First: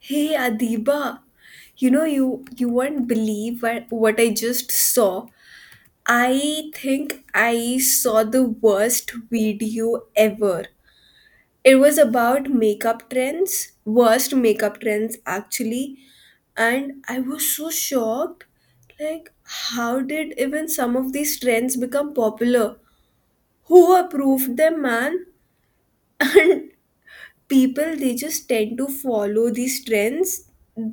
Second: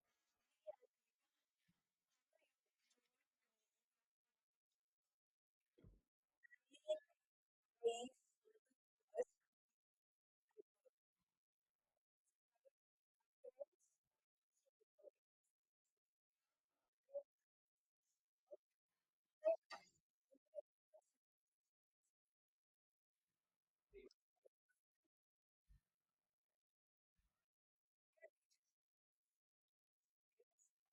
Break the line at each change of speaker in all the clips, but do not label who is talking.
Hey Adiba, you know you won't believe what I just saw. I think I saw the worst video ever. It was about makeup trends, worst makeup trends actually, and I was so shocked. Like, how did even some of these trends become popular? Who approved them, man? People they just tend to follow these trends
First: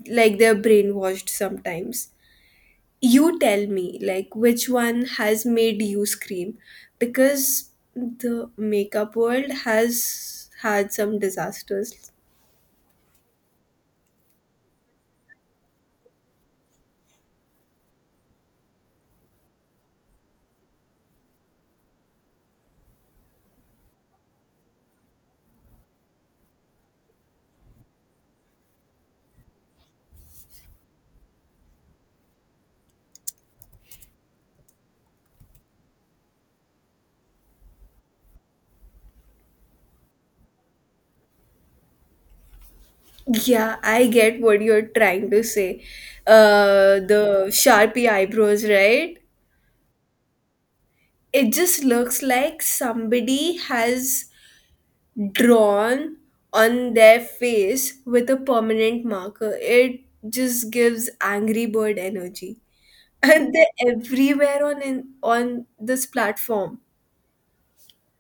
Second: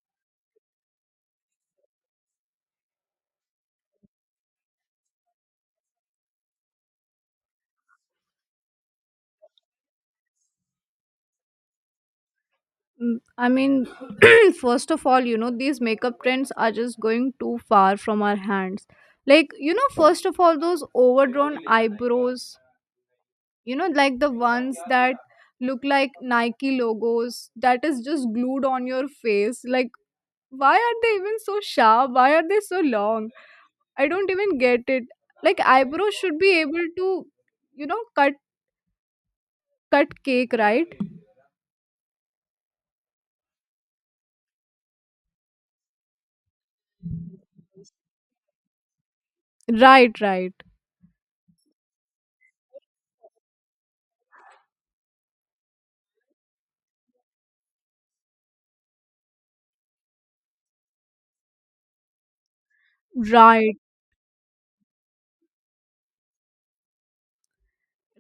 like they're brainwashed sometimes. You tell me like which one has made you scream because the makeup world has had some disasters.
Mm, I mean, First of all, these makeup trends are just going too far from our hands. Like, first of all, those overdrawn eyebrows, like the ones that look like Nike logos that is just glued on your face. Like, why are they even so sharp? Why are they so long? I don't even get it. Like, eyebrows should be able to, you know, cut cut cake, right?
Yeah, I get what you're trying to say. The sharpie eyebrows, right?
Right, right.
It just looks like somebody has drawn on their face with a permanent marker. It just gives Angry Bird energy. And they're
Right.
everywhere on in, on this platform.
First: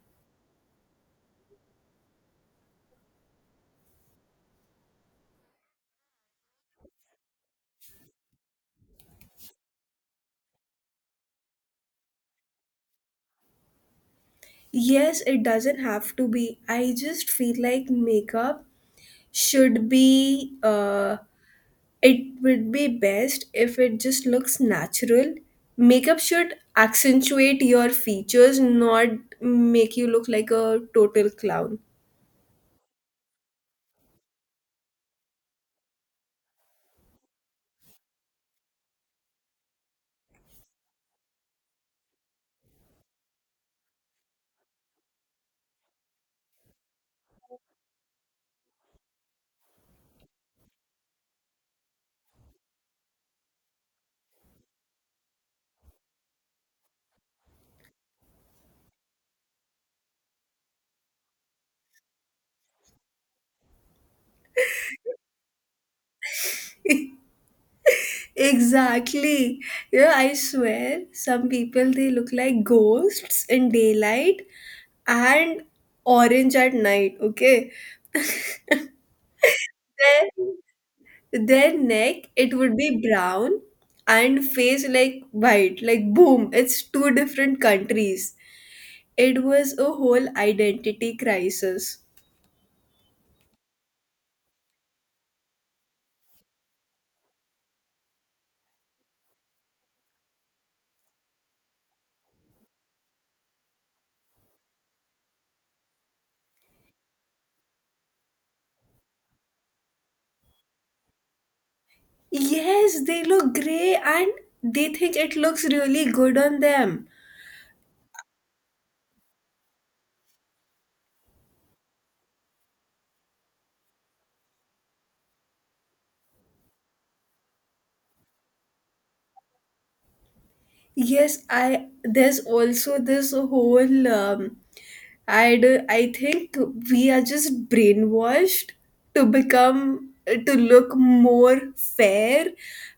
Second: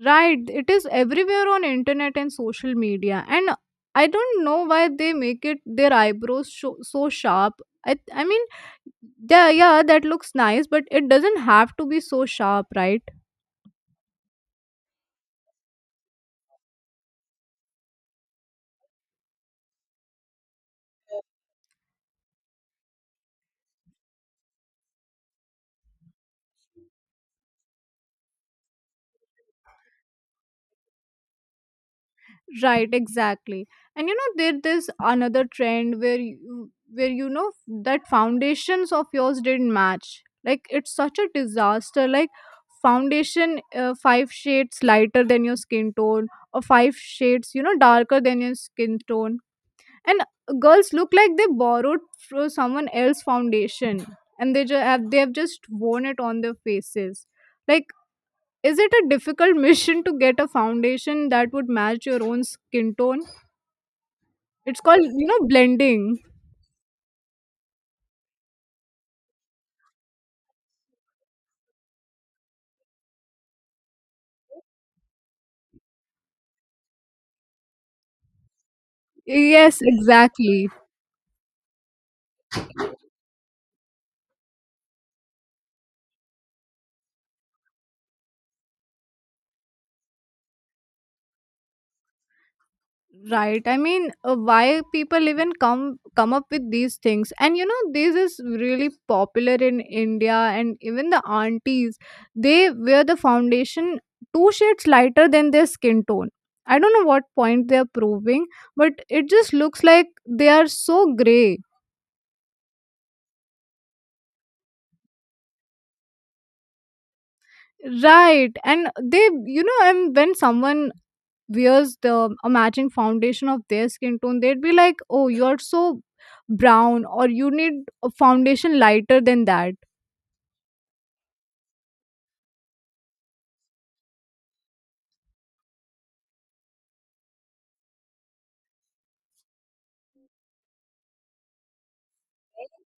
Right, it is everywhere on internet and social media, and I don't know why they make it their eyebrows so sharp. I mean, yeah, yeah, that looks nice, but it doesn't have to be so sharp, right?
Yes, it doesn't have to be. I just feel like makeup should be it would be best if it just looks natural. Makeup should accentuate your features, not make you look like a total clown.
Right, exactly. And you know, there's another trend where where you know that foundations of yours didn't match. Like it's such a disaster. Like foundation five shades lighter than your skin tone, or five shades darker than your skin tone. And girls look like they borrowed from someone else's foundation, and they just have just worn it on their faces. Like, is it a difficult mission to get a foundation that would match your own skin tone? It's called, blending.
Exactly. You know, I swear some people they look like ghosts in daylight and orange at night, okay?
Yes, exactly.
Then their neck it would be brown and face like white. Like boom, it's two different countries. It was a whole identity crisis.
Right. I mean, why people even come up with these things? And this is really popular in India, and even the aunties, they wear the foundation two shades lighter than their skin tone. I don't know what point they are proving, but it just looks like they are so gray.
Yes, they look grey and they think it looks really good on them.
Right. And they, and when someone wears the a matching foundation of their skin tone, they'd be like, "Oh, you're so brown," or, "You need a foundation lighter than that."
Yes, I there's also this whole I think we are just brainwashed to become to look more fair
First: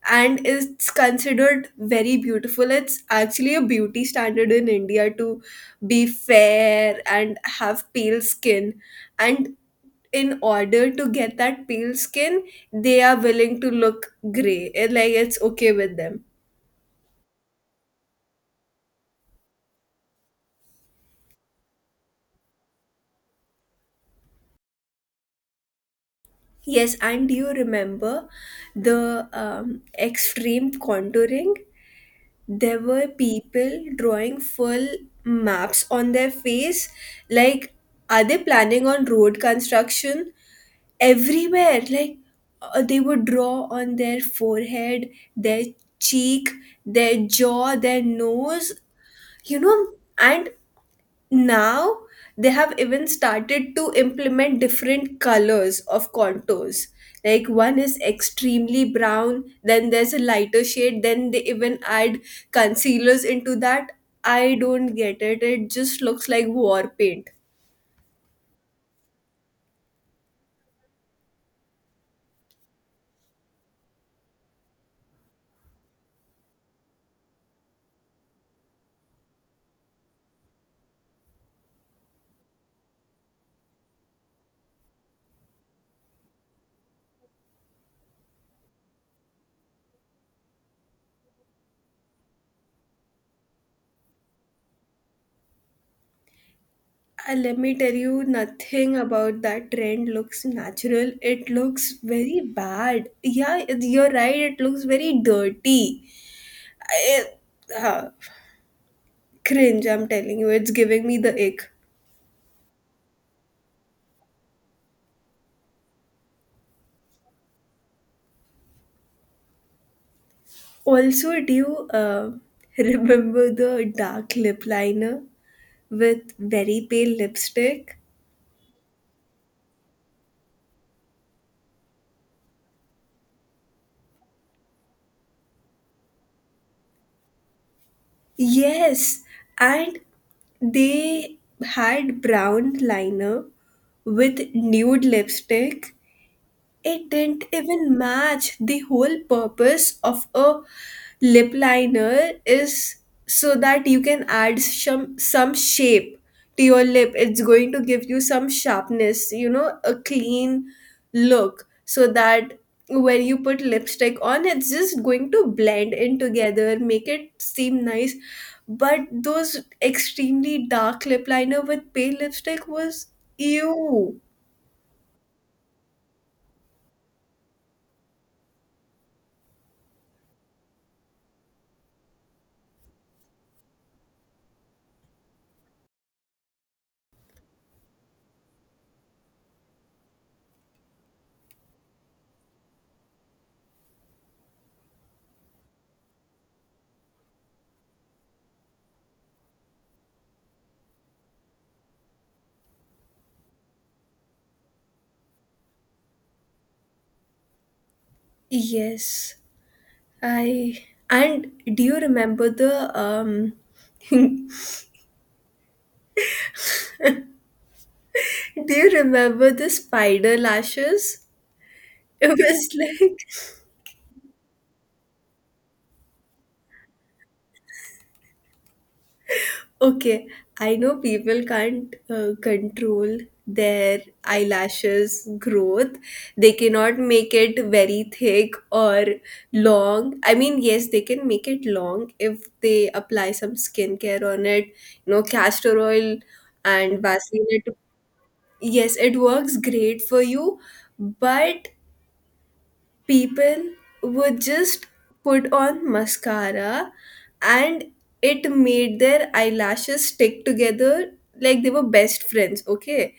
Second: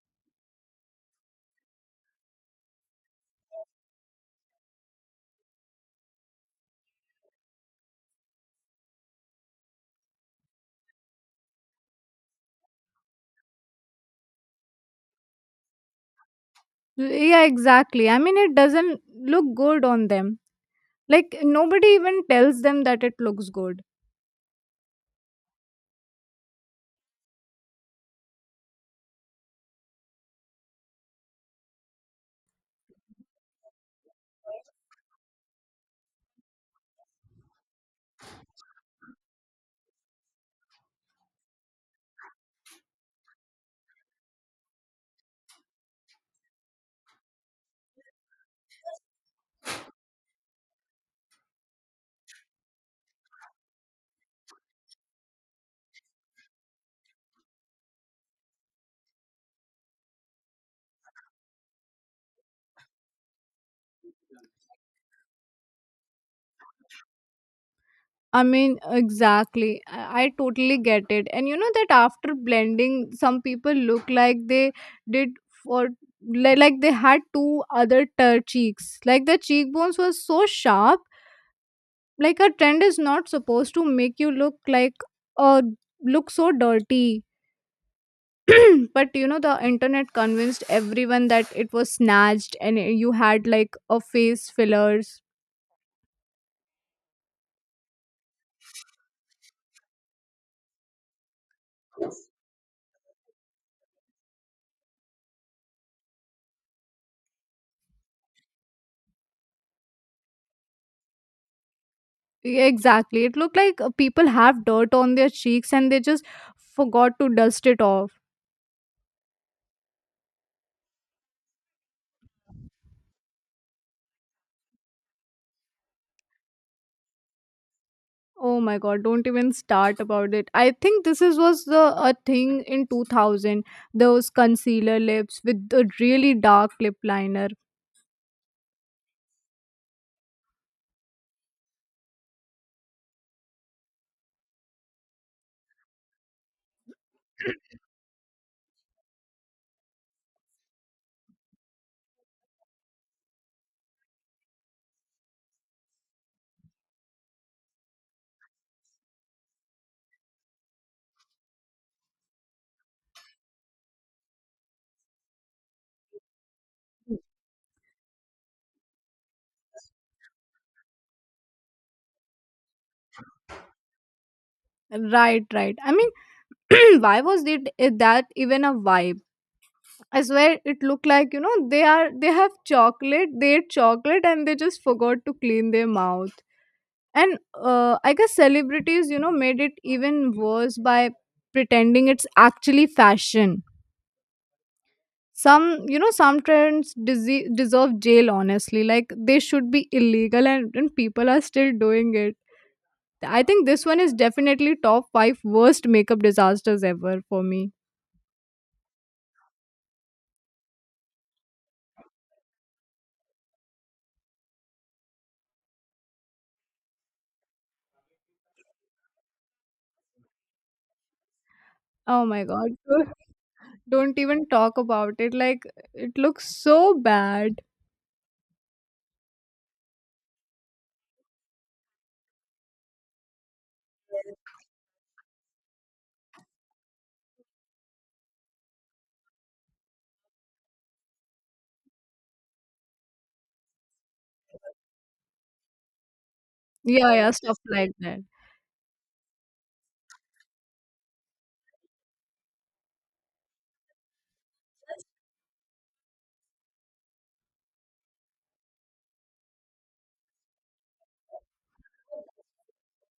and it's considered very beautiful. It's actually a beauty standard in India to be fair and have pale skin and in order to get that pale skin, they are willing to look gray. It, like it's okay with them.
Yeah, exactly. I mean, it doesn't look good on them. Like nobody even tells them that it looks good.
Yes, and do you remember the extreme contouring? There were people drawing full maps on their face. Like, are they planning on road construction? Everywhere, like, they would draw on their forehead, their cheek, their jaw, their nose, you know, and now they have even started to implement different colors of contours. Like one is extremely brown, then there's a lighter shade, then they even add concealers into that. I don't get it. It just looks like war paint.
I mean, exactly. I totally get it. And you know that after blending, some people look like they did for like they had two other cheeks. Like the cheekbones were so sharp. Like a trend is not supposed to make you look like uh look so dirty. But the internet convinced everyone that it was snatched and you had like a face fillers.
Let me tell you, nothing about that trend looks natural. It looks very bad. Yeah, it- you're right. It looks very dirty. I, uh, cringe, I'm telling you. It's giving me the ick.
Yeah, exactly. It looked like people have dirt on their cheeks and they just forgot to dust it off.
Also, do you remember the dark lip liner with very pale lipstick?
Oh my god, don't even start about it. I think this is was the a thing in 2000. Those concealer lips with the really dark lip liner.
Yes, and they had brown liner with nude lipstick. It didn't even match. The whole purpose of a lip liner is so that you can add some shape to your lip. It's going to give you some sharpness, you know, a clean look so that when you put lipstick on it's just going to blend in together, make it seem nice. But those extremely dark lip liner with pale lipstick was ew.
Right, right. I mean, why was it that even a vibe? I swear it looked like, you know, they ate chocolate and they just forgot to clean their mouth. And I guess celebrities, made it even worse by pretending it's actually fashion. Some, some trends deserve jail, honestly. Like they should be illegal, and people are still doing it. I think this one is definitely top 5 worst makeup disasters ever for me.
Yes. I and do you remember the do you remember the spider lashes?
Oh
It
my god.
was like
Don't even talk about it. Like, it looks so bad.
okay, I know people can't control their eyelashes growth. They cannot make it very thick or long. I mean, yes, they can make it long if they apply some skincare on it, you know, castor oil and
Yeah, yeah, stuff
Vaseline.
like that.
Yes, it works great for you. But people would just put on mascara and it made their eyelashes stick together like they were best friends, okay,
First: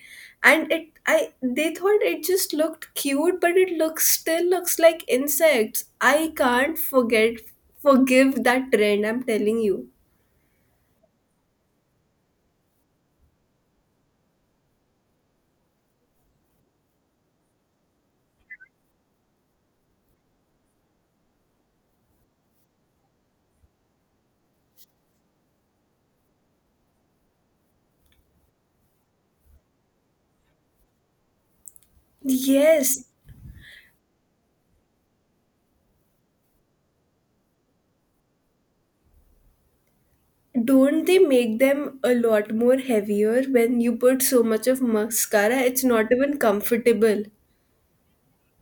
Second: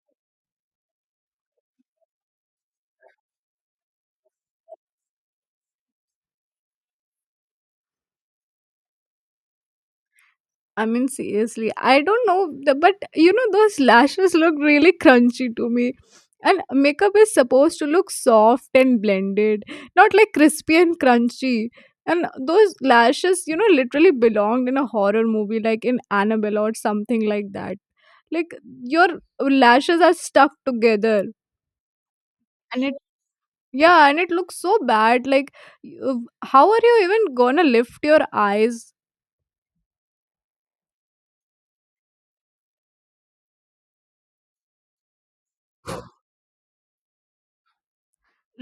and it I they thought it just looked cute but it looks still looks like insects. I can't forget forgive that trend, I'm telling you.
I mean, seriously, I don't know, but you know, those lashes look really crunchy to me. And makeup is supposed to look soft and blended, not like crispy and crunchy. And those lashes, you know, literally belonged in a horror movie, like in Annabelle or something like that. Like, your lashes are stuck together and it...
Yes,
Yeah, and it looks so bad. Like, you- how are you even gonna lift your eyes?
don't they make them a lot more heavier when you put so much of mascara? It's not even comfortable.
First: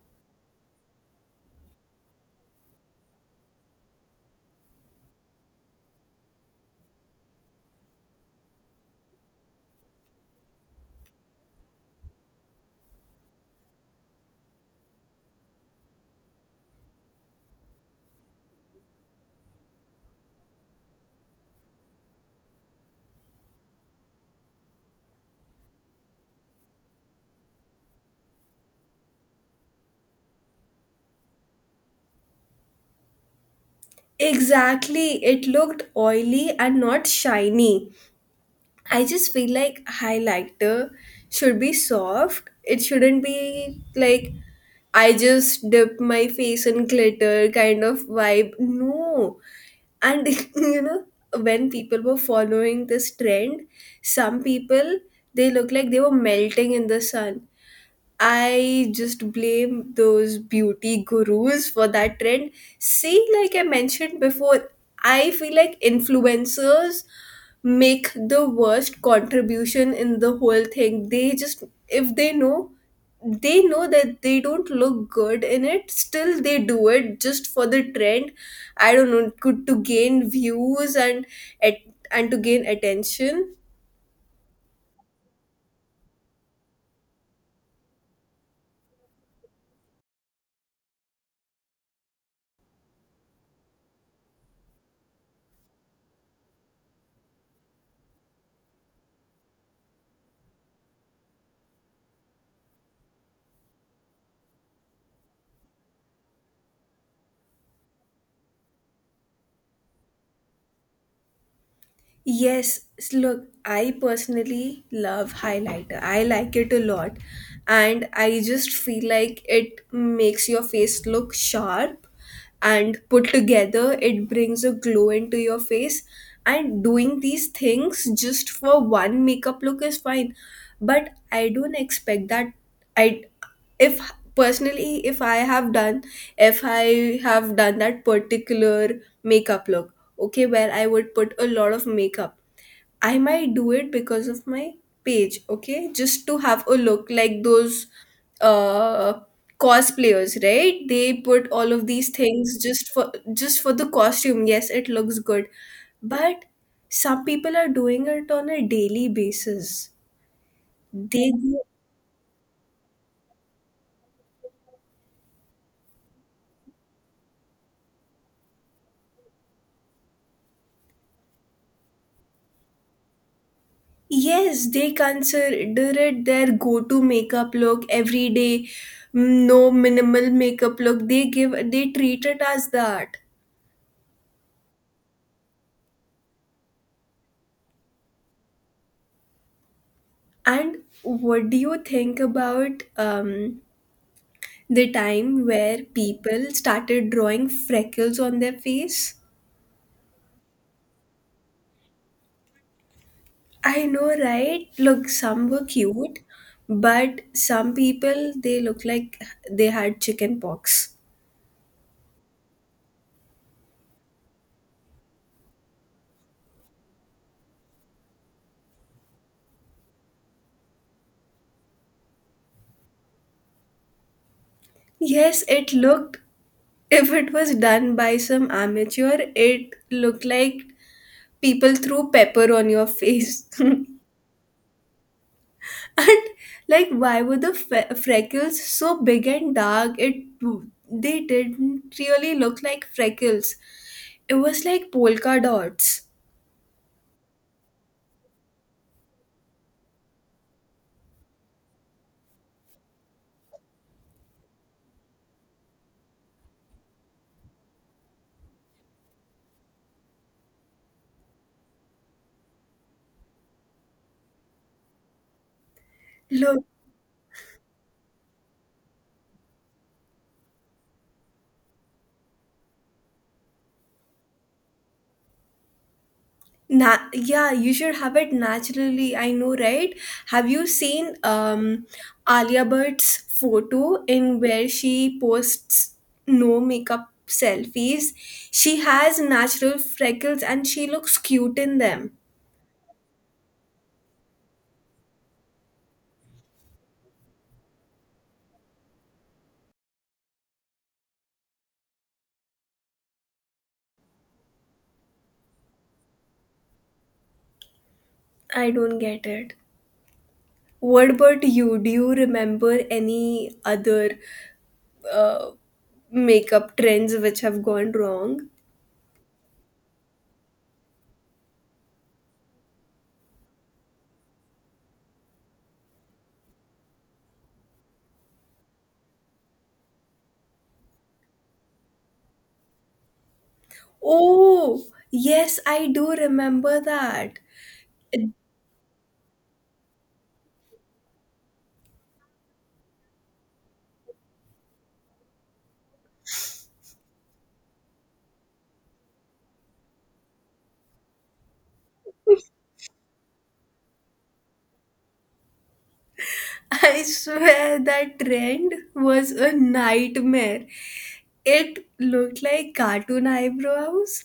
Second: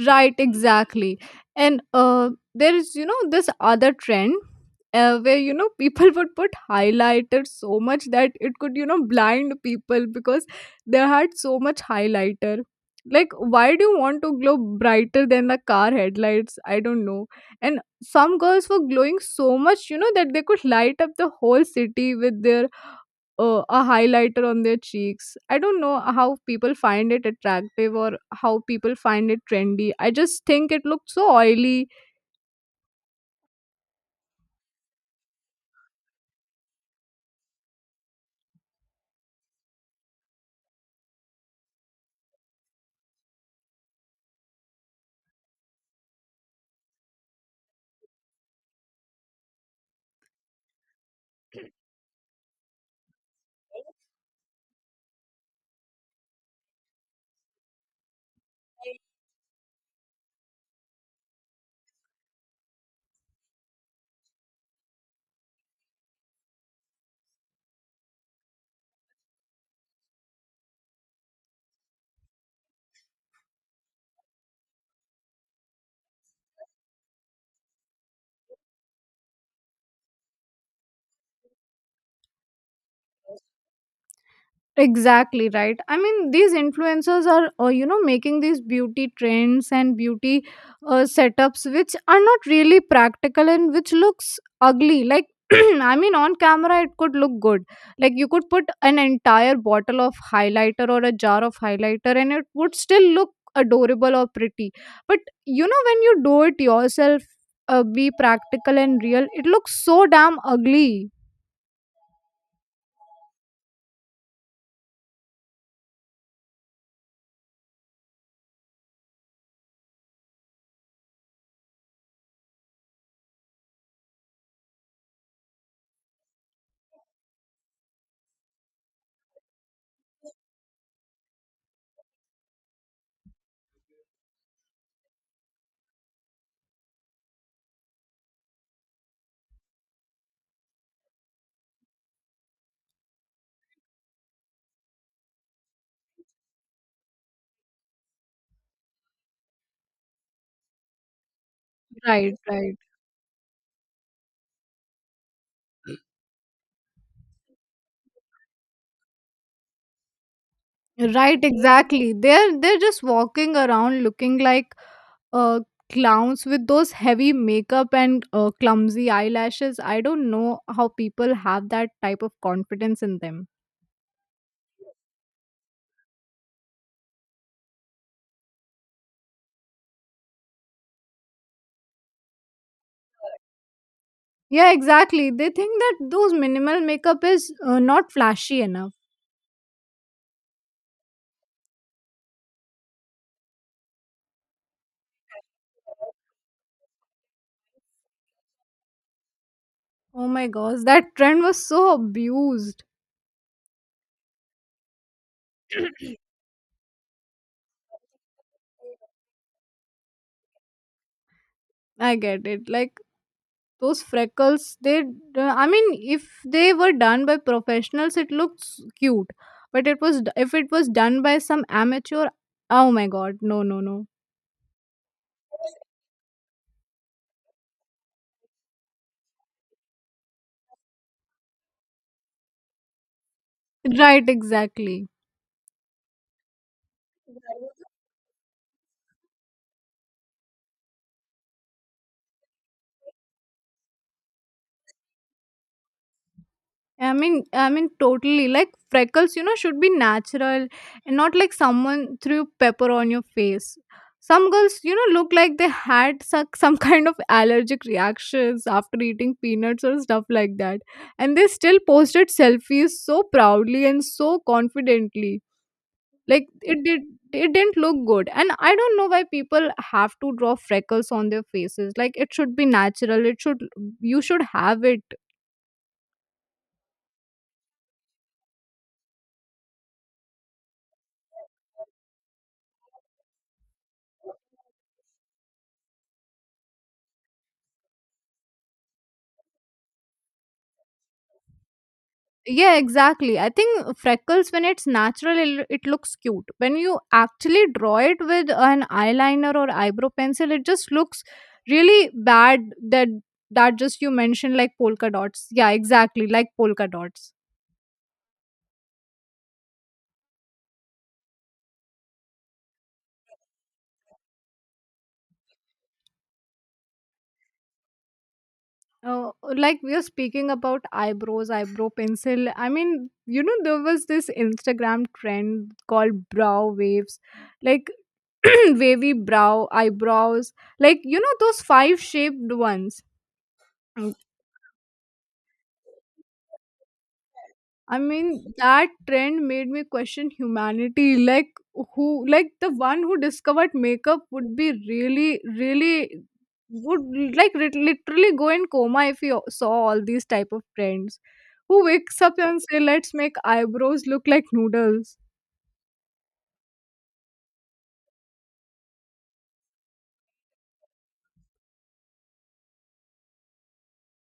Right, exactly. And there is, this other trend where, people would put highlighter so much that it could, blind people because they had so much highlighter. Like, why do you want to glow brighter than the car headlights? I don't know. And some girls were glowing so much, that they could light up the whole city with their a highlighter on their cheeks. I don't know how people find it attractive or how people find it trendy. I just think it looks so oily.
Exactly. It looked oily and not shiny. I just feel like highlighter should be soft. It shouldn't be like I just dip my face in glitter kind of vibe. No. And you know, when people were following this trend, some people they look like they were melting in the sun. I just blame those beauty gurus for that trend. See, like I mentioned before, I feel like influencers make the worst contribution in the whole thing. They just, if they know, they know that they don't look good in it, still they do it just for the trend. I don't know, could to gain views and at and to gain attention.
Exactly, right. I mean, these influencers are making these beauty trends and beauty setups which are not really practical and which looks ugly. Like I mean, on camera it could look good. Like you could put an entire bottle of highlighter or a jar of highlighter and it would still look adorable or pretty, but you know, when you do it yourself, be practical and real, it looks so damn ugly.
Yes, s- look, I personally love highlighter. I like it a lot. And I just feel like it makes your face look sharp and put together. It brings a glow into your face. And doing these things just for one makeup look is fine. But I don't expect that. I, if personally if I have done that particular makeup look, okay, where I would put a lot of makeup. I might do it because of my page, okay? Just to have a look like those uh cosplayers, right? They put all of these
Right,
things
right.
just for the costume. Yes, it looks good. But some people are doing it on a daily basis. They
Right,
do-
exactly. They're just walking around looking like uh clowns with those heavy makeup and clumsy eyelashes. I don't know how people have that type of confidence in them.
yes, they consider it their go-to makeup look every day. Mm, no minimal makeup look they give they treat it as that.
Yeah, exactly. They think that those minimal makeup is not flashy enough.
And what do you think about the time where people started drawing freckles on their face?
Oh my gosh, that trend was so abused.
I know, right? Look, some were cute, but some people they look like they had chicken pox.
I get it. Like those freckles they I mean, if they were done by professionals it looks cute, but it was if it was done by some amateur. Oh my god, no, no, no.
Yes, it looked, if it was done by some amateur, it looked like people threw pepper on your face.
Right, exactly.
And like why were the fe- freckles so big and dark? It they didn't really look like freckles. It was like polka dots.
I mean, totally. Like freckles, you know, should be natural and not like someone threw pepper on your face. Some girls, you know, look like they had some kind of allergic reactions after eating peanuts or stuff like that. And they still posted selfies so proudly and so confidently. Like
Look
it didn't look good. And I don't know why people have to draw freckles on their faces. Like it should be natural. It should... you should have it.
na- yeah, you should have it naturally. I know, right? Have you seen Alia Bhatt's photo in where she posts no makeup selfies? She has natural freckles and she looks cute in them.
Yeah, exactly. I think freckles, when it's natural, it looks cute. When you actually draw it with an eyeliner or eyebrow pencil, it just looks really bad. That that just you mentioned like polka dots. Yeah, exactly, like polka dots.
I don't get it. What about you? Do you remember any other uh, makeup trends which have gone wrong?
Uh, like we are speaking about eyebrows, eyebrow pencil. I mean, you know, there was this Instagram trend called brow waves, like wavy brow eyebrows, like you know those five shaped ones.
Oh, yes, I do remember that.
I mean, that trend made me question humanity. Like, who, like, the one who discovered makeup would be really, really, would like literally go in coma if he saw all these type of trends. Who wakes up and say, "Let's make eyebrows look like noodles?"
I swear that trend was a nightmare. It looked like cartoon eyebrows,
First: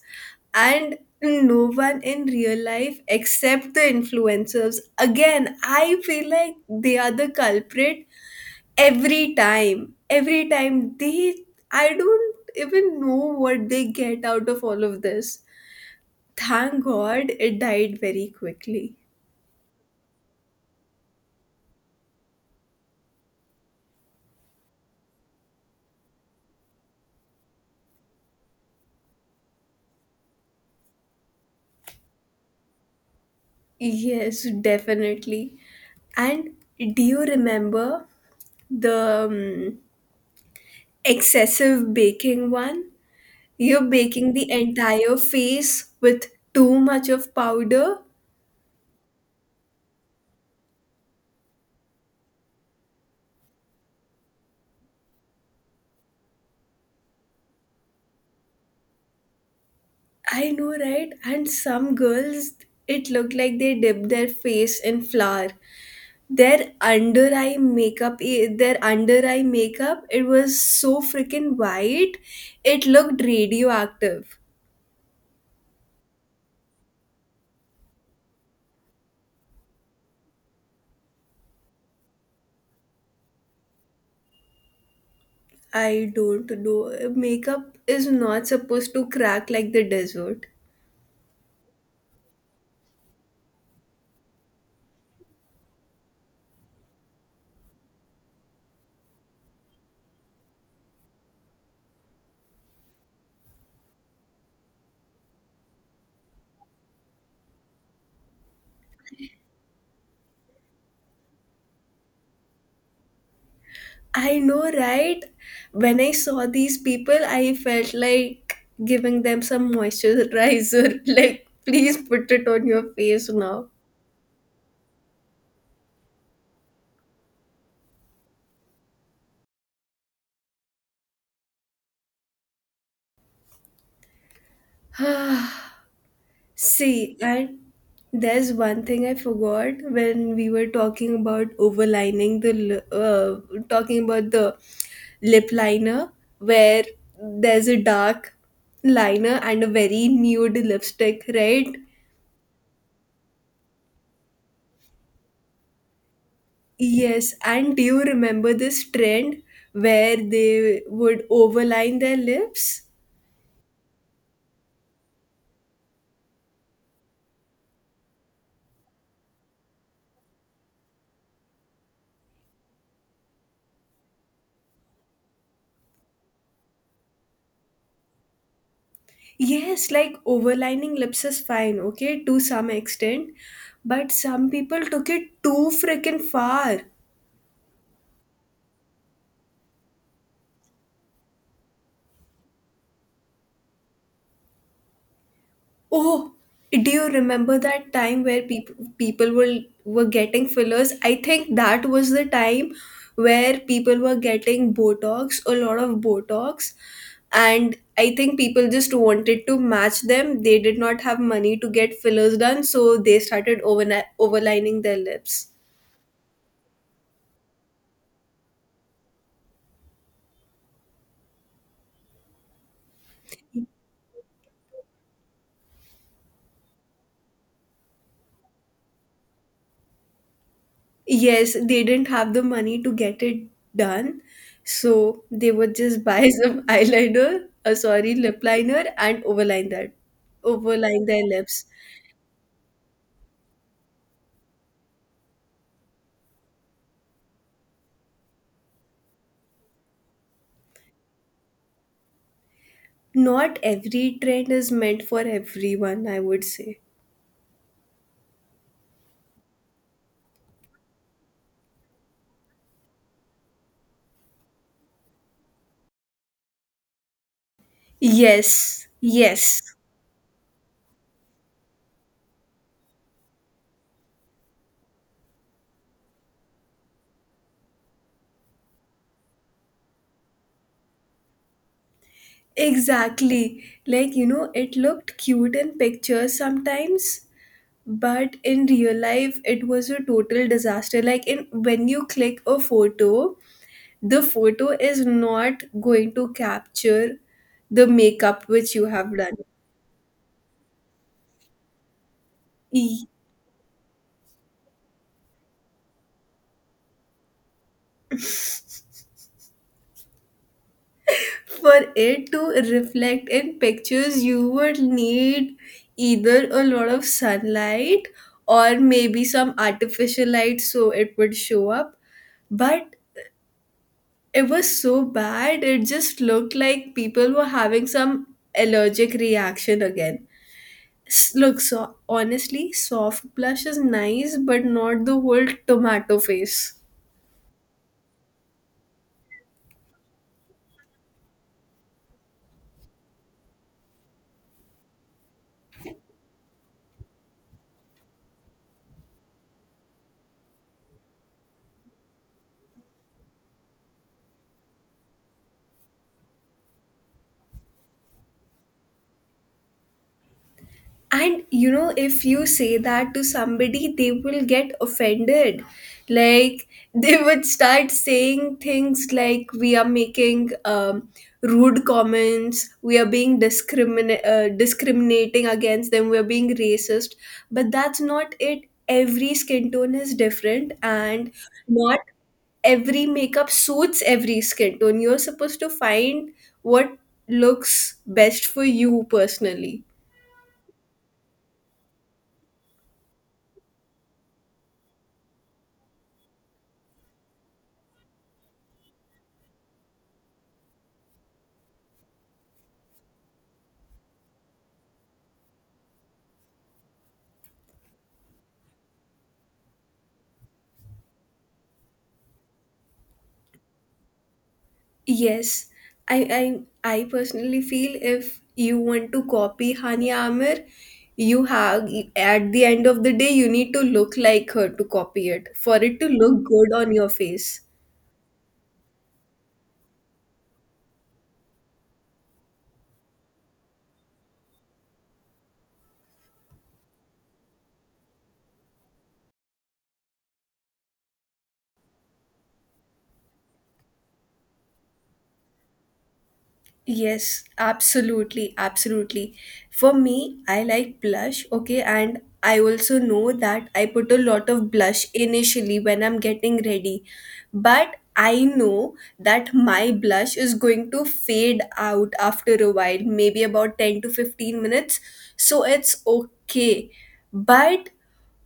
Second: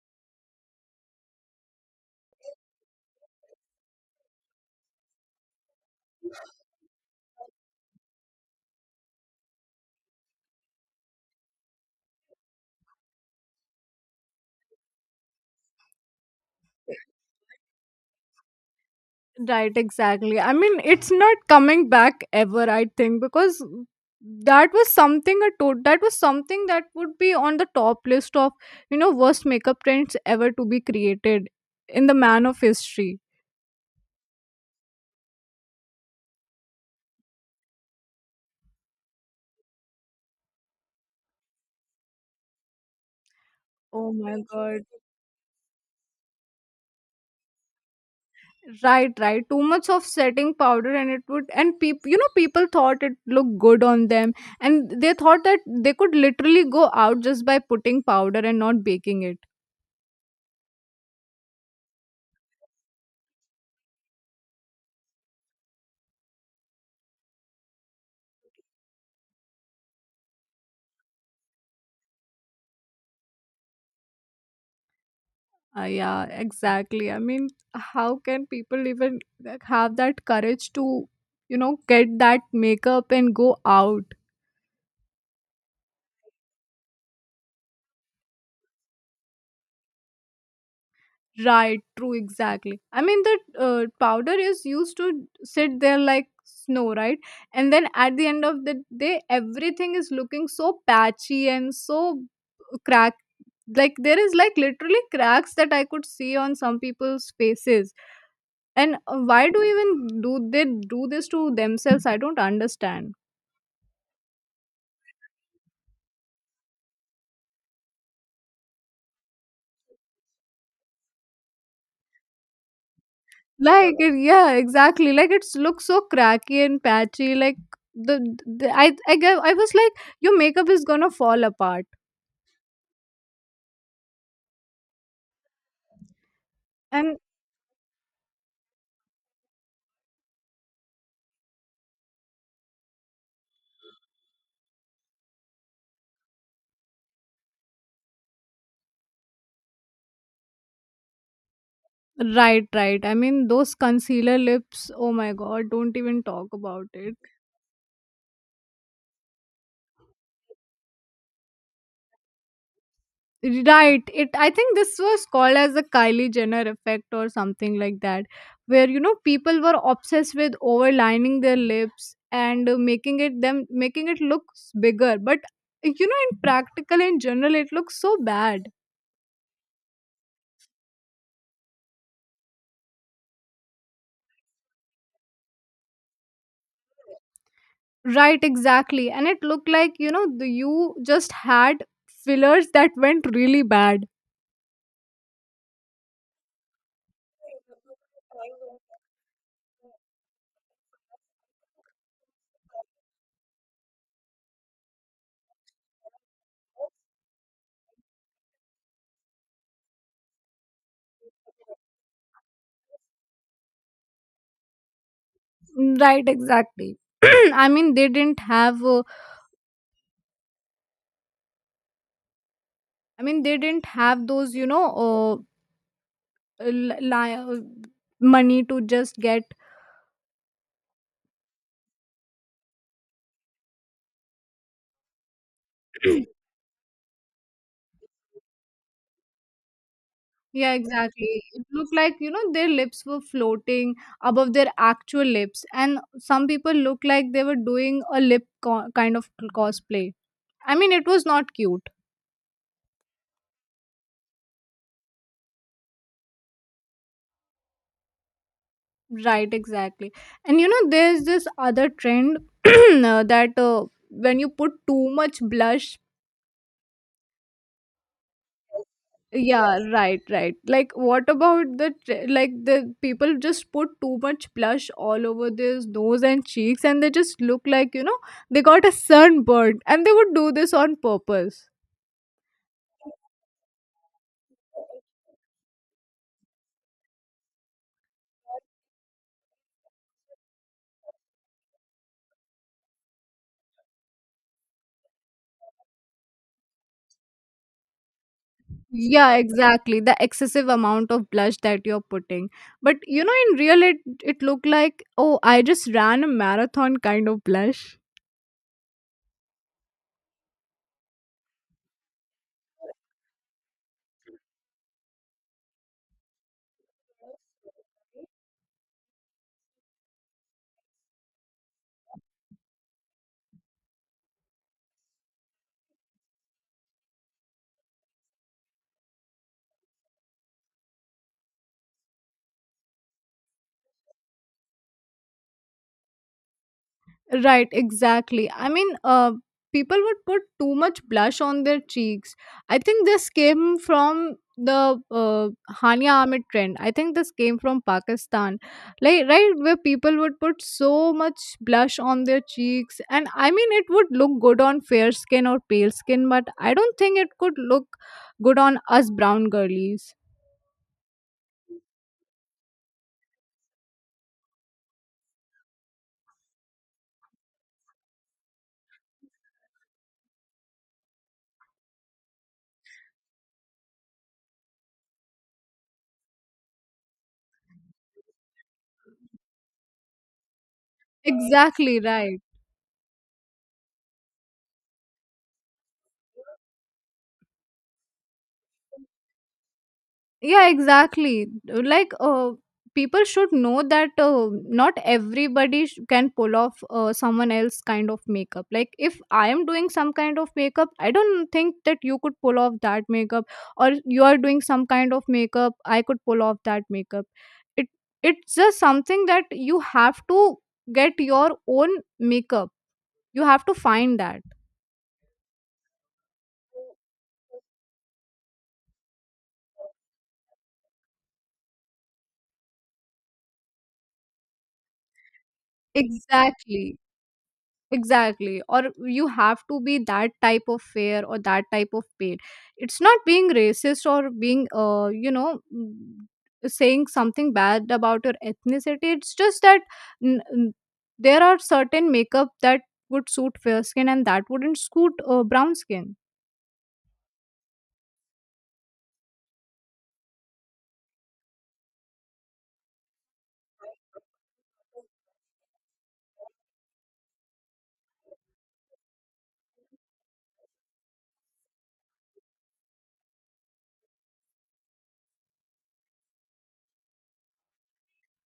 and no one in real life except the influencers. Again, I feel like they are the culprit every time they I don't even know what they get out of all of this. Thank god it died very quickly.
Right, exactly. I mean, it's not coming back ever, I think, because that was something that was something that would be on the top list of, you know, worst makeup trends ever to be created in the man of history.
Yes, definitely. And do you remember the um, excessive baking one? You're
Oh
baking
my
the
god.
entire face with too much of powder.
Right, right. Too much of setting powder and it would, and people, you know, people thought it looked good on them and they thought that they could literally go out just by putting powder and not baking it.
I know, right? And some girls, it looked like they dipped their face in flour. Their under eye makeup, eh, their under eye makeup, it was so freaking white. It looked radioactive.
Yeah, exactly. I mean, how can people even like, have that courage to, you know, get that makeup and go out?
I don't know. Makeup is not supposed to crack like the desert.
Right, true, exactly. I mean, the powder is used to sit there like snow, right? And then at the end of the day, everything is looking so patchy and so cracked. Like, there is like literally cracks that I could see on some people's faces. And why do even do they do this to themselves? I don't understand.
I know, right? When I saw these people, I felt like giving them some moisturizer. Like, please put it on your face now.
Like it, yeah, exactly. Like it looks so cracky and patchy. Like the, the I was like, your makeup is gonna fall apart.
Ah, see,
And
and there's one thing I forgot when we were talking about overlining the li- talking about the lip liner where there's a dark liner and a very nude lipstick, right?
right, right. I mean, those concealer lips. Oh my god, don't even talk about it.
Yes, and do you remember this trend where they would overline their lips?
Right. It. I think this was called as the Kylie Jenner effect or something like that, where you know people were obsessed with overlining their lips and making it look bigger, but. You know, in practical in general, it looks so bad.
Yes, like overlining lips is fine, okay, to some extent. But some people took it too freaking far.
Right, exactly. And it looked like, you know, the, you just had fillers that went really bad.
Oh, do you remember that time where people were getting fillers? I think that was the time where people were getting Botox, a lot of Botox, and I think people just wanted to match them. They did not have money to get fillers done, so they started over overlining their lips.
Right, exactly. I mean, they didn't have, I mean, they didn't have those, you know, uh, li- li- uh, money to just get.
Yes, they didn't have the money to get it done, so they would just buy some eyeliner, sorry, lip liner, and overline that,
Yeah,
overline their
exactly. It
lips.
looked like, you know, their lips were floating above their actual lips. And some people look like they were doing a lip kind of cosplay. I mean, it was not cute.
Not every trend is meant for everyone, I would say.
Right, exactly. And, you know, there's this other trend that when you put too much blush.
Yes, yes,
Yeah, right, right. Like, what about the tr- like the people just put too much blush all over their nose and cheeks, and they just look like, you know, they got a sunburn, and they would do this on purpose.
exactly. Like, you know, it looked cute in pictures sometimes, but in real life, it was a total disaster. Like, in when you click a photo, the photo is not going to capture the makeup which you have
Yeah,
done.
exactly, the excessive amount of blush that you're putting. But
E-
you know, in real, it looked like, oh, I just ran a marathon kind of blush.
for it to reflect in pictures, you would need either a lot of sunlight or maybe some artificial light so it would show up. But it was so bad, it just looked like people were having some allergic reaction again. S- look, so honestly, soft blush is nice, but not the whole tomato face.
Right, exactly. I mean, people would put too much blush on their cheeks. I think this came from the Hania Amit trend. I think this came from Pakistan, like, right, where people would put so much blush on their cheeks, and I mean, it would look good on fair skin or pale skin, but I don't think it could look good on us brown girlies.
And you know, if you say that to somebody, they will get offended. Like, they would start saying things like, we are making rude comments, we are being discrimin- discriminating against them, we are being racist. But that's not it. Every skin tone is different, and not
Exactly right.
every makeup suits every skin tone. You're supposed to find what looks best for you personally.
Yeah, exactly. like uh, People should know that not everybody can pull off someone else kind of makeup. Like, if I am doing some kind of makeup, I don't think that you could pull off that makeup, or you are doing some kind of makeup I could pull off that makeup. It it's just something that you have to get your own makeup, you have to find that.
Yes, I personally feel if you want to copy Hani Amir, you have at the end of the day you need to look like her to copy it for it to look good on
Exactly.
your face.
Exactly. Or you have to be that type of fair or that type of paid. It's not being racist or being, you know, saying something bad about your ethnicity. It's just that n- n- there are certain makeup that would suit fair skin and that wouldn't suit brown skin.
Yes, absolutely, absolutely. For me, I like blush, okay, and I also know that I put a lot of blush initially when I'm getting ready, but I know that my blush is going to fade out after a while, maybe about 10 to 15 minutes, so it's okay. But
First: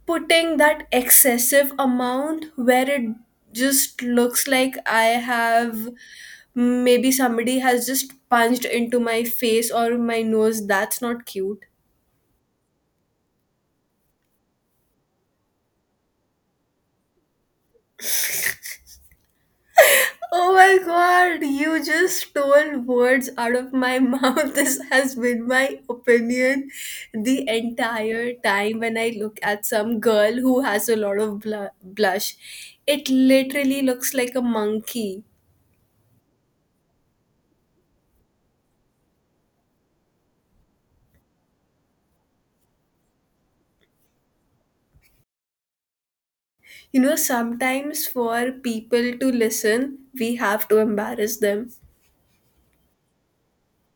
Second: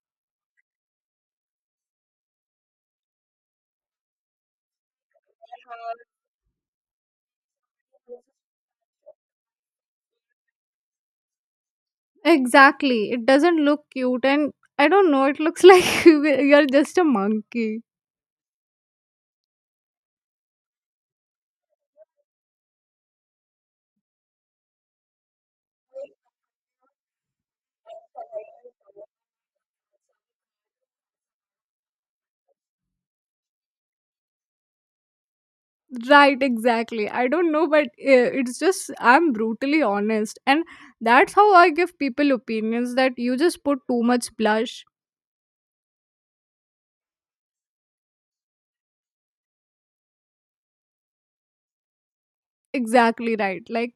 putting that excessive amount where it just looks like I have maybe somebody has just punched into my face or my nose. That's not cute.
Exactly. It doesn't look cute. And I don't know, it looks like you're just a monkey.
Oh my god, you just stole words out of my mouth. This has been my opinion the entire time when I look at some girl who has a lot of blush. It literally looks like a monkey.
Right, exactly. I don't know, but it's just I'm brutally honest, and that's how I give people opinions that you just put too much blush.
You know, sometimes for people to listen, we have to embarrass them.
Exactly right. Like,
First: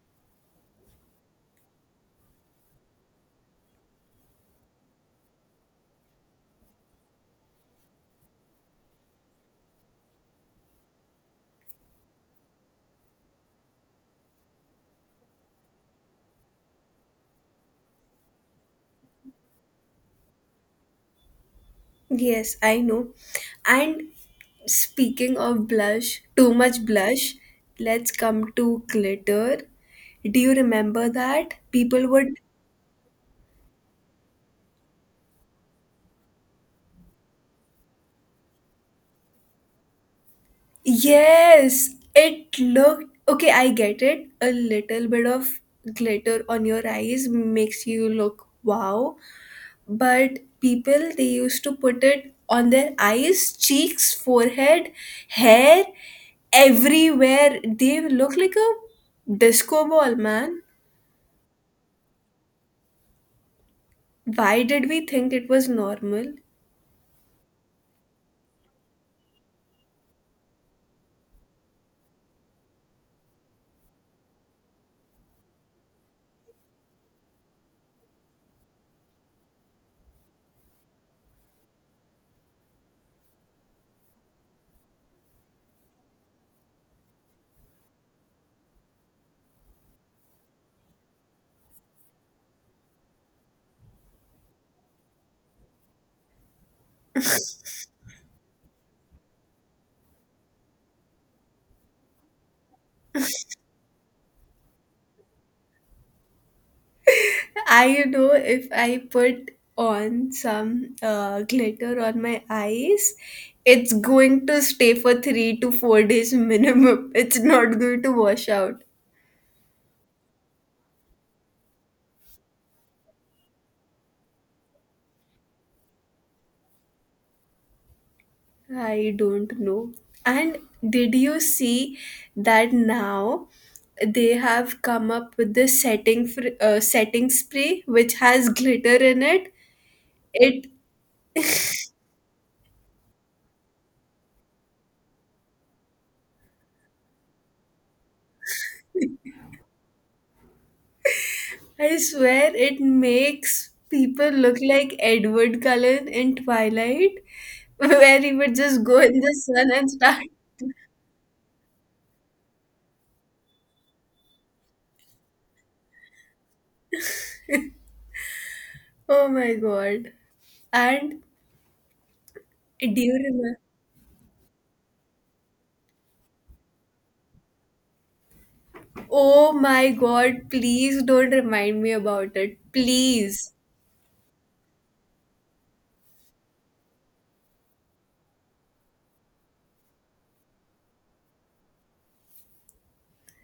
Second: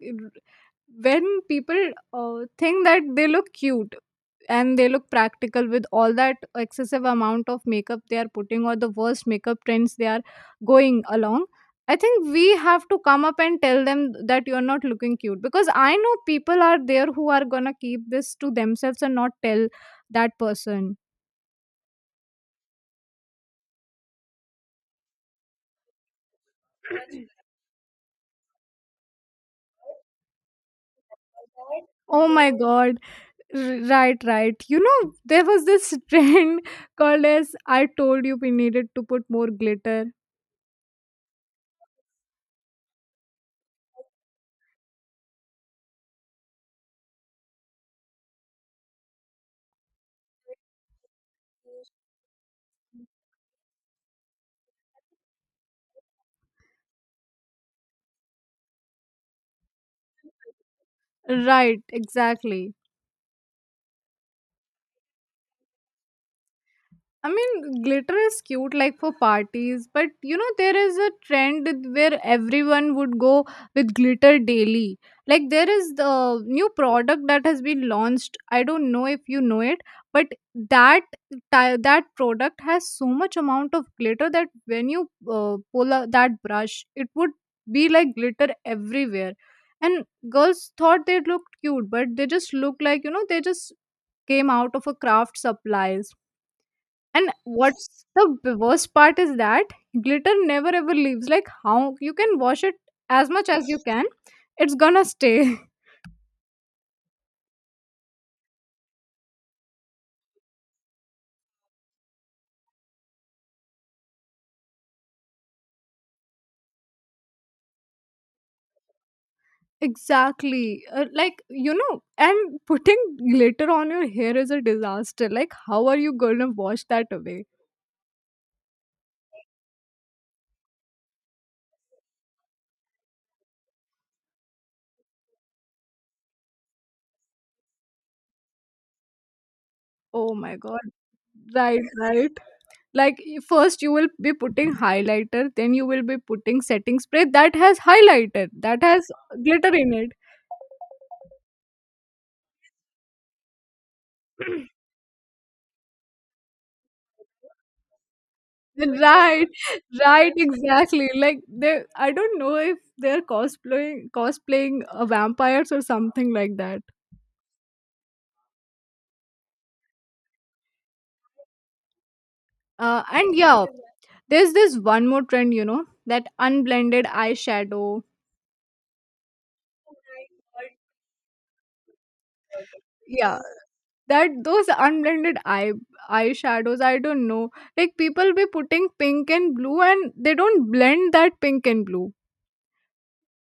when people think that they look cute and they look practical with all that excessive amount of makeup they are putting, or the worst makeup trends they are going along, I think we have to come up and tell them that you're not looking cute, because I know people are there who are gonna keep this to themselves and not tell that person.
Yes, I know. And speaking of blush, too much blush, let's come to glitter. Do you remember that? People
Oh
would.
my god. Right, right. You know, there was this trend called, as I told you, we needed to put more glitter.
Yes, it looked. Okay, I get it. A little bit of glitter on your eyes makes you look wow. But people, they used to put it on their eyes, cheeks, forehead, hair, everywhere. They look like a disco ball, man.
Right, exactly.
Why did we think it was normal?
I mean, glitter is cute like for parties, but you know, there is a trend where everyone would go with glitter daily. Like, there is the new product that has been launched. I don't know if you know it, but that that product has so much amount of glitter that when you pull out that brush, it would be like glitter everywhere. And girls thought they looked cute, but they just look like, you know, they just came out of a craft supplies. And what's the worst part is that glitter never ever leaves. Like, how you can wash it as much as you can, it's gonna stay.
I know, if I put on some glitter on my eyes, it's going to stay for 3 to 4 days minimum. It's not going to wash out.
Exactly. Like, you know, and putting glitter on your hair is a disaster. Like, how are you gonna wash that away?
I don't know. And did you see that now they have come up with this setting spray which has glitter in it?
Oh my
It
god. Right, right. Like, first you will be putting highlighter, then you will be putting setting spray that has highlighter, that has glitter in it.
I swear it makes people look like Edward Cullen in Twilight, where he would just go in the
Right,
sun and start.
right, exactly. I don't know if they're cosplaying vampires or something like that.
Oh my god! And do
Uh,
you
and
remember?
yeah, there's this one more trend, you know, that unblended eyeshadow.
Oh my god! Please don't remind me about it,
Yeah,
please.
that those unblended eyeshadows. I don't know. Like, people be putting pink and blue, and they don't blend that pink and blue.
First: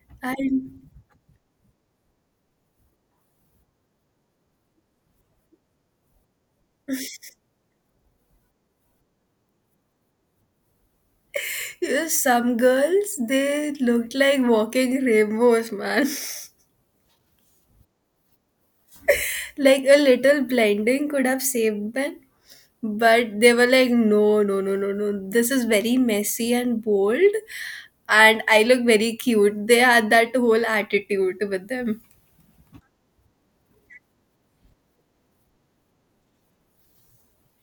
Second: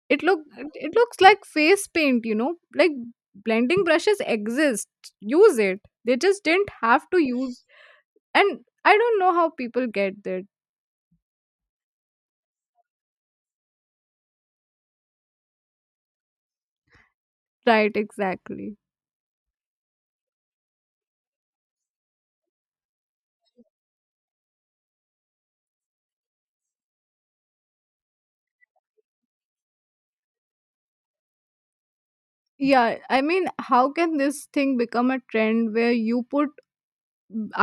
it look
And
it looks like face paint, you know. Like, blending brushes exist, use it, they just didn't have to use. And I don't know how people get that.
yeah, some girls, they looked like walking rainbows, man.
Right, exactly.
Like a little blinding could have saved them. But they were like, no, no, no, no, no. This is very messy and bold. And I look very cute. They had that whole attitude with them.
Yeah, I mean, how can this thing become a trend where you put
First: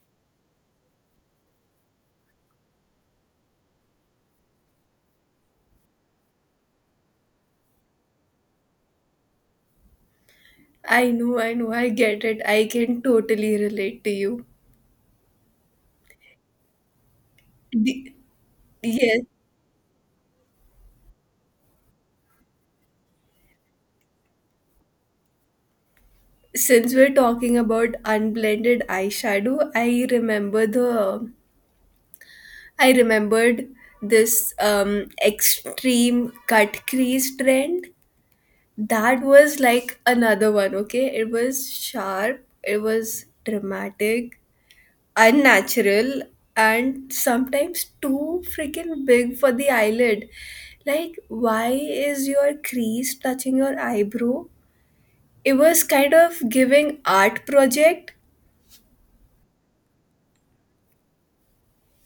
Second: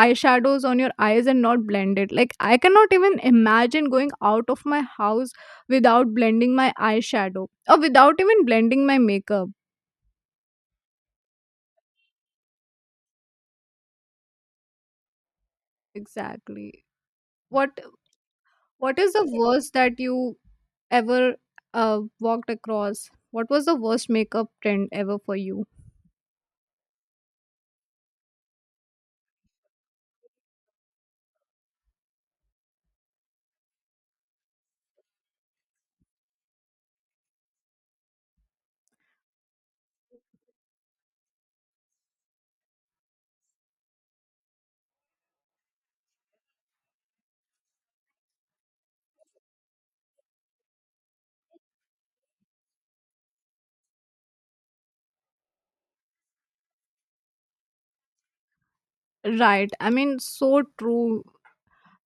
eyeshadows on your eyes and not blend it? Like, I cannot even imagine going out of my house without blending my eyeshadow or without even blending my makeup.
I know, I know, I get it. I can totally relate to you.
Exactly. what
The-
what is
yes,
the worst that you ever walked across? What was the worst makeup trend ever for you?
since we're talking about unblended eyeshadow, I remembered this extreme cut crease trend. That was like another one, okay? It was sharp, it was dramatic, unnatural, and sometimes too freaking big for the eyelid. Like, why is your crease touching your eyebrow? It was kind of giving art project.
Right. I mean, so true.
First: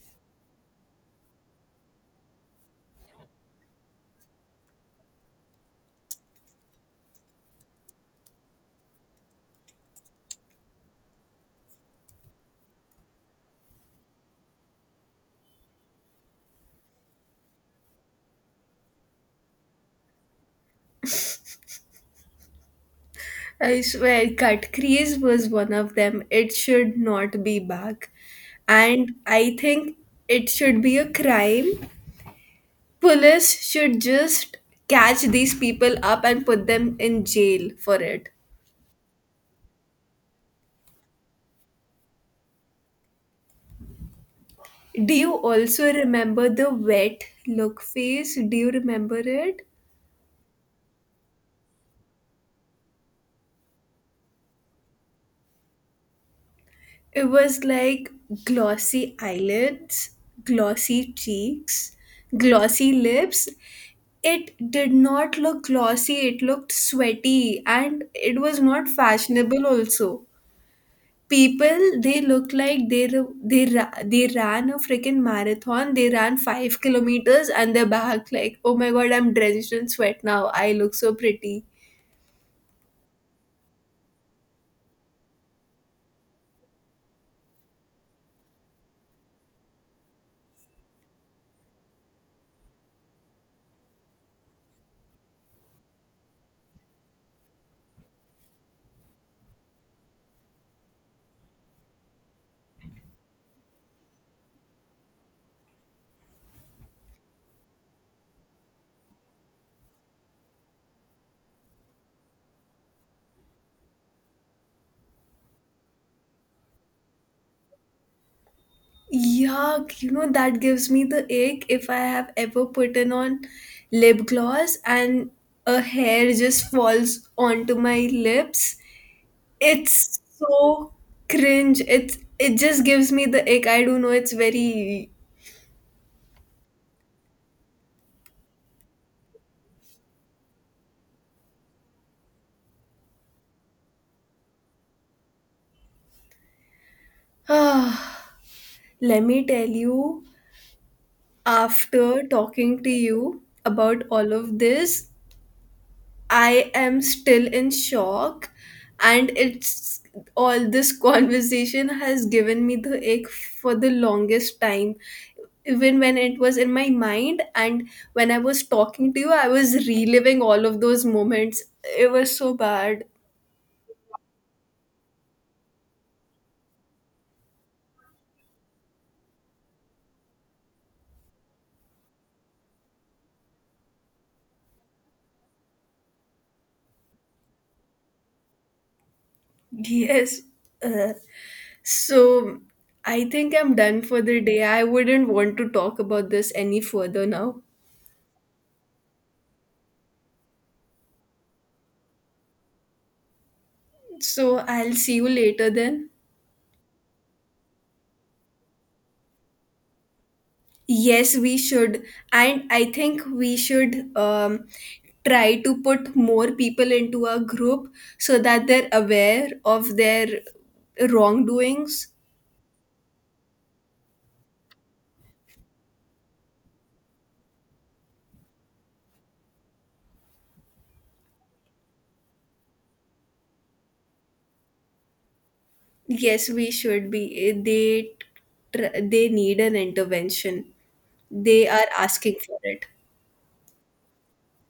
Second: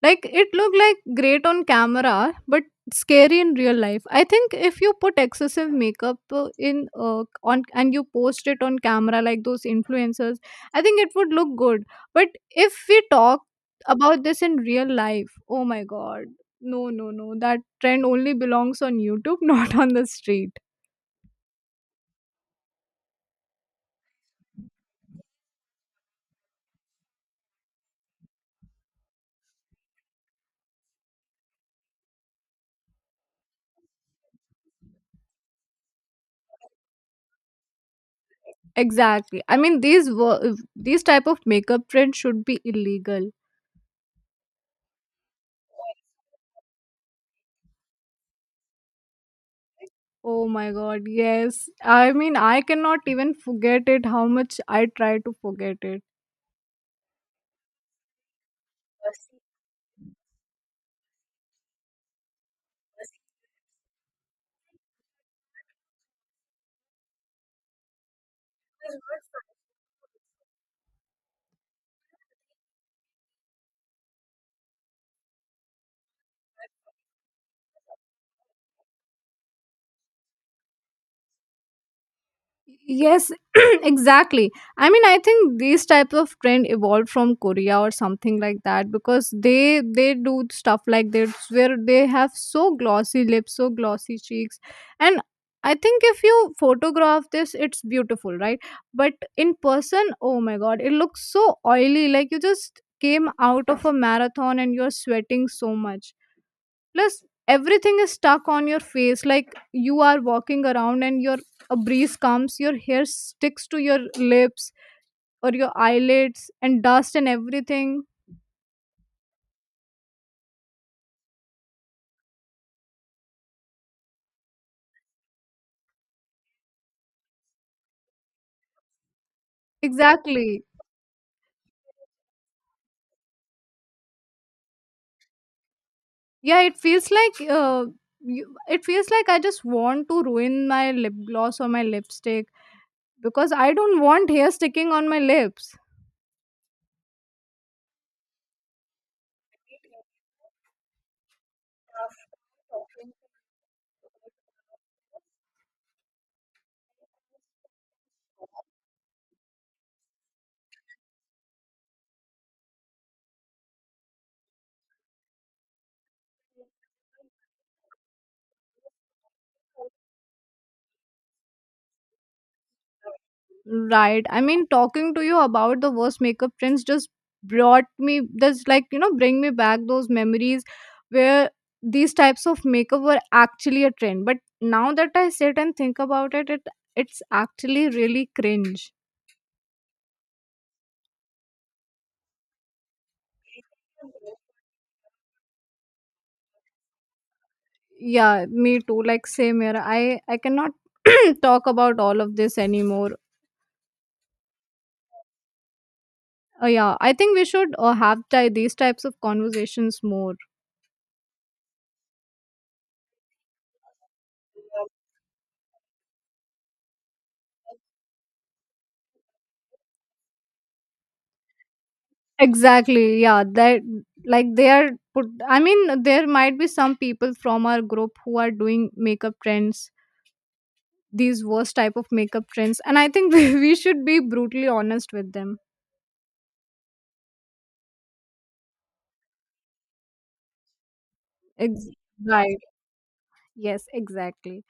Like, it looked like great on camera, but scary in real life. I think if you put excessive makeup in on, and you post it on camera like those influencers, I think it would look good. But if we talk about this in real life, oh my god. No, no, no. That trend only belongs on YouTube, not on the street.
I swear, cut crease was one of them. It should not be back. And I think it should be a crime. Police should just catch these people up and put them in jail for it.
Exactly. I mean, these these type of makeup trends should be illegal.
Do you also remember the wet look phase? Do you remember it?
Oh my god, yes. I mean, I cannot even forget it. How much I try to forget it.
It was like glossy eyelids, glossy cheeks, glossy lips. It did not look glossy, it looked sweaty, and it was not fashionable also. People, they looked like they ran a freaking marathon. They ran 5 kilometers, and they're back like, oh my god, I'm drenched in sweat now. I look so pretty.
Yes, exactly. I mean, I think these type of trend evolved from Korea or something like that, because they do stuff like this where they have so glossy lips, so glossy cheeks. And I think if you photograph this, it's beautiful, right? But in person, oh my god, it looks so oily, like you just came out of a marathon and you're sweating so much. Plus, everything is stuck on your face. Like, you are walking around and your a breeze comes, your hair sticks to your lips or your eyelids and dust and everything.
Yuck, you know, that gives me the ache if I have ever put in on lip gloss and a hair just falls onto my lips. It's
Exactly.
so cringe. It just gives me the ache. I don't know, it's very
Yeah, it feels like it feels like I just want to ruin my lip gloss or my lipstick because I don't want hair sticking on my lips.
let me tell you, after talking to you about all of this, I am still in shock, and it's all this conversation has given me the ache for the longest time. Even when it was in my mind, and when I was talking to you, I was reliving all of those moments. It was so bad.
Right. I mean, talking to you about the worst makeup trends just brought me, just like, you know, bring me back those memories where these types of makeup were actually a trend. But now that I sit and think about it, it's actually really cringe.
Yes. Uh, so I think I'm done for the day. I wouldn't want to talk about this any further now.
Yeah, me too. Like, same here. I cannot talk about all of this anymore.
So I'll see you later then.
Yeah, I think we should have these types of conversations more.
Yes, we should. And I think we should try to put more people into our group so that they're aware of their wrongdoings.
Exactly. Yeah. That like they are put I mean, there might be some people from our group who are doing makeup trends, these worst type of makeup trends. And I think we should be brutally honest with them.
Yes, we should be. They need an intervention. They are
Ex-
asking
right.
for it.
Yes, exactly.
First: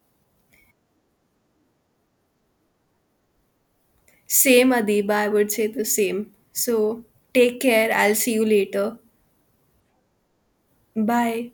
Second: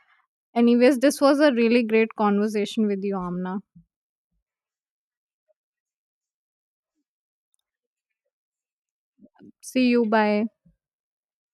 Anyways, this was a really great conversation with you, Amna.
Same, Adiba, I would say the same. So take care. I'll see you later.
See you. Bye.
Bye.